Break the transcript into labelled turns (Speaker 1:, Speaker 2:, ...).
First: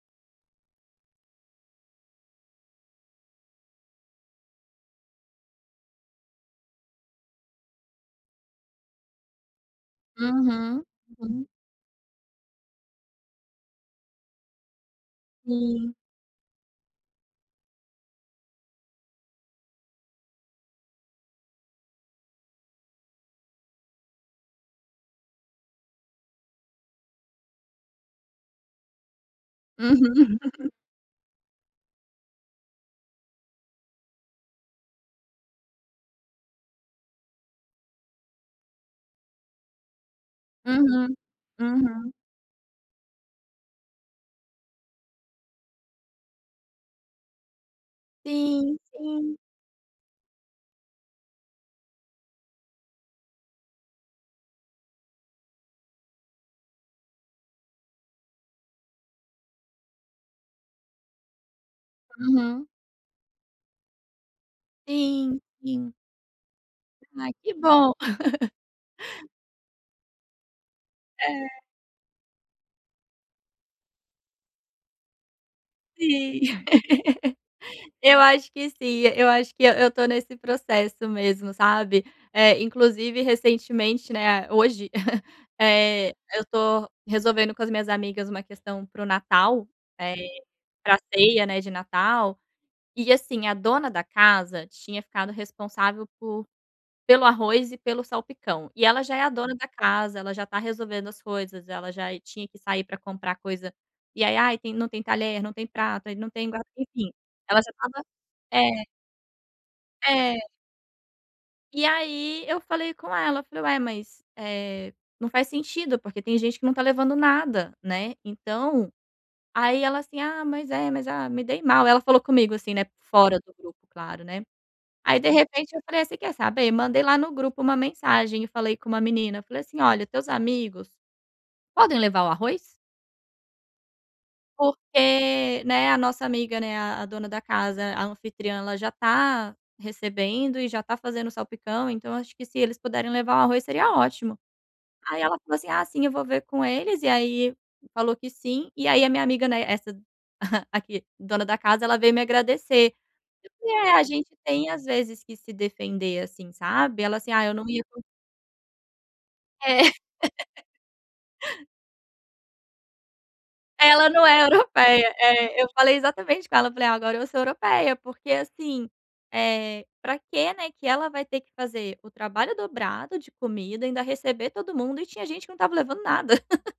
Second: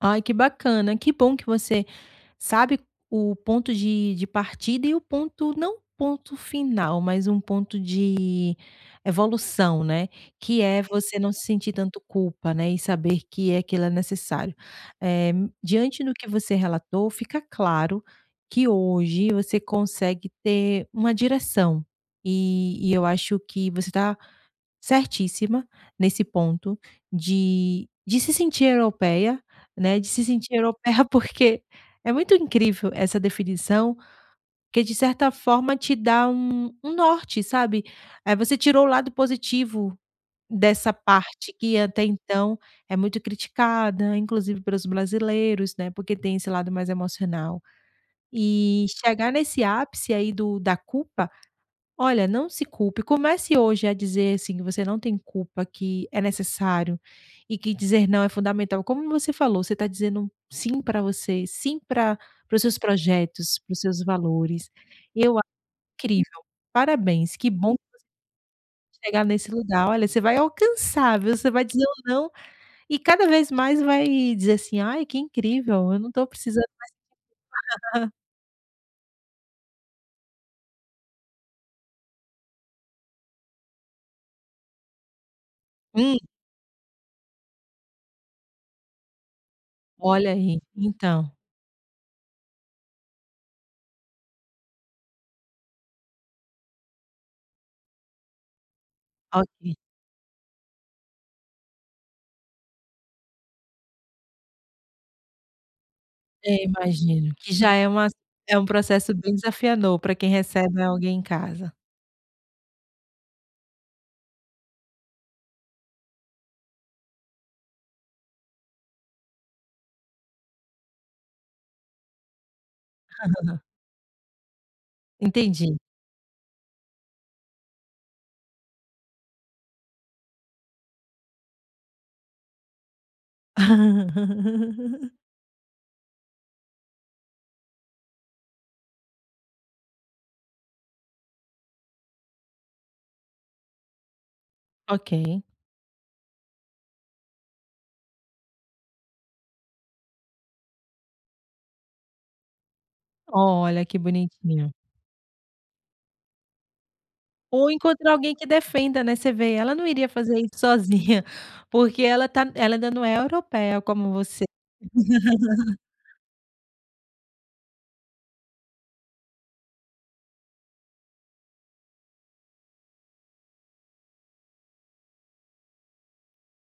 Speaker 1: Ai que bacana, que bom que você sabe o ponto de de partida e o ponto, não ponto final, mas um ponto de evolução, né. Que é
Speaker 2: Uhum,
Speaker 1: você não se
Speaker 2: uhum.
Speaker 1: sentir tanto culpa, né, e saber que aquilo é necessário. Eh,
Speaker 2: Sim.
Speaker 1: diante do que você relatou, fica claro que hoje você consegue ter uma direção. E e eu acho que você tá certíssima nesse ponto de de se sentir europeia, né, de se
Speaker 2: Uhum.
Speaker 1: sentir europeia, porque é muito incrível essa definição, porque de certa forma te dá um um norte, sabe. Eh, você tirou o lado positivo dessa
Speaker 2: Uhum,
Speaker 1: parte que até
Speaker 2: uhum.
Speaker 1: então é muito criticada, inclusive pelos brasileiros, né, porque tem esse lado mais emocional.
Speaker 2: Sim,
Speaker 1: E chegar
Speaker 2: sim.
Speaker 1: nesse ápice aí do da culpa, olha, não se culpe, comece hoje a dizer, assim, que você não tem culpa, que é necessário e que dizer não é fundamental. Como você falou, você tá dizendo sim pra você, sim pra para os
Speaker 2: Uhum.
Speaker 1: seus projetos, para os seus valores, eu
Speaker 2: Sim,
Speaker 1: acho
Speaker 2: sim.
Speaker 1: incrível
Speaker 2: Ai,
Speaker 1: parabéns que
Speaker 2: que
Speaker 1: bom
Speaker 2: bom.
Speaker 1: que você chegar nesse lugar. Olha, você vai alcançar, viu. Você
Speaker 2: É.
Speaker 1: vai dizer um não e cada vez mais vai dizer, assim: "Ai, que incrível eu não tô
Speaker 2: Sim.
Speaker 1: precisando mais"
Speaker 2: Eu acho que sim, acho que eu eu estou nesse processo mesmo, sabe. Eh, inclusive recentemente, né, hoje, eh,
Speaker 1: Hum.
Speaker 2: eu estou resolvendo com as minhas amigas uma questão para o Natal, eh,
Speaker 1: Olha aí,
Speaker 2: pra
Speaker 1: então.
Speaker 2: ceia, né, de Natal, e, assim, a dona da casa tinha ficado responsável por pelo arroz e pelo salpicão. E ela já é a dona da
Speaker 1: Ok.
Speaker 2: casa, ela já tá resolvendo as coisas, ela já tinha que sair pra comprar coisa, e ai: "Ai, tem não tem talher, não tem prato, não tem guar
Speaker 1: É,
Speaker 2: enfim,
Speaker 1: imagino. Que
Speaker 2: ela já
Speaker 1: já é
Speaker 2: estava
Speaker 1: uma, é um
Speaker 2: é."
Speaker 1: processo bem desafiador para quem
Speaker 2: É.
Speaker 1: recebe, né, alguém em casa.
Speaker 2: E aí eu falei com ela, falei: "Ué mas, eh, não faz sentido, porque tem gente que não tá levando nada." Né, então, aí ela assim: "Ah, mas é, mas ah, me dei mal." Ela falou comigo, assim, né fora do grupo, claro, né. Aí, de repente,
Speaker 1: Entendi.
Speaker 2: eu falei: "Você quer saber?" Mandei lá no grupo uma mensagem e falei com uma menina, falei assim: "Olha, teus amigos, podem levar o arroz?" "porque, né, a nossa amiga, né, a a dona da casa, a anfitriã, ela já tá recebendo e já está fazendo salpicão, então acho que se eles puderem levar o arroz, seria ótimo." Aí ela
Speaker 1: Ok.
Speaker 2: falou assim: "Ah, sim eu vou ver com eles." E aí falou que sim, e aí a minha amiga, né, essa a que dona da casa, ela veio me agradecer.
Speaker 1: Olha,
Speaker 2: [unintelligible]
Speaker 1: que
Speaker 2: a gente tem
Speaker 1: bonitinho.
Speaker 2: às vezes que se defender, assim, sabe, ela assim: "Ah eu não
Speaker 1: Ou
Speaker 2: ia con"
Speaker 1: encontrar alguém que defenda, né, você vê, ela
Speaker 2: É.
Speaker 1: não iria fazer isso sozinha, porque ela tá ela não é europeia
Speaker 2: Ela
Speaker 1: como
Speaker 2: não é
Speaker 1: você.
Speaker 2: europeia, eh, eu falei exatamente com ela, falei: "Ah, agora eu sou europeia." Porque, assim, eh, pra que, né, que ela vai ter que fazer o trabalho dobrado de comida e ainda receber todo mundo, e tinha gente que não estava levando nada.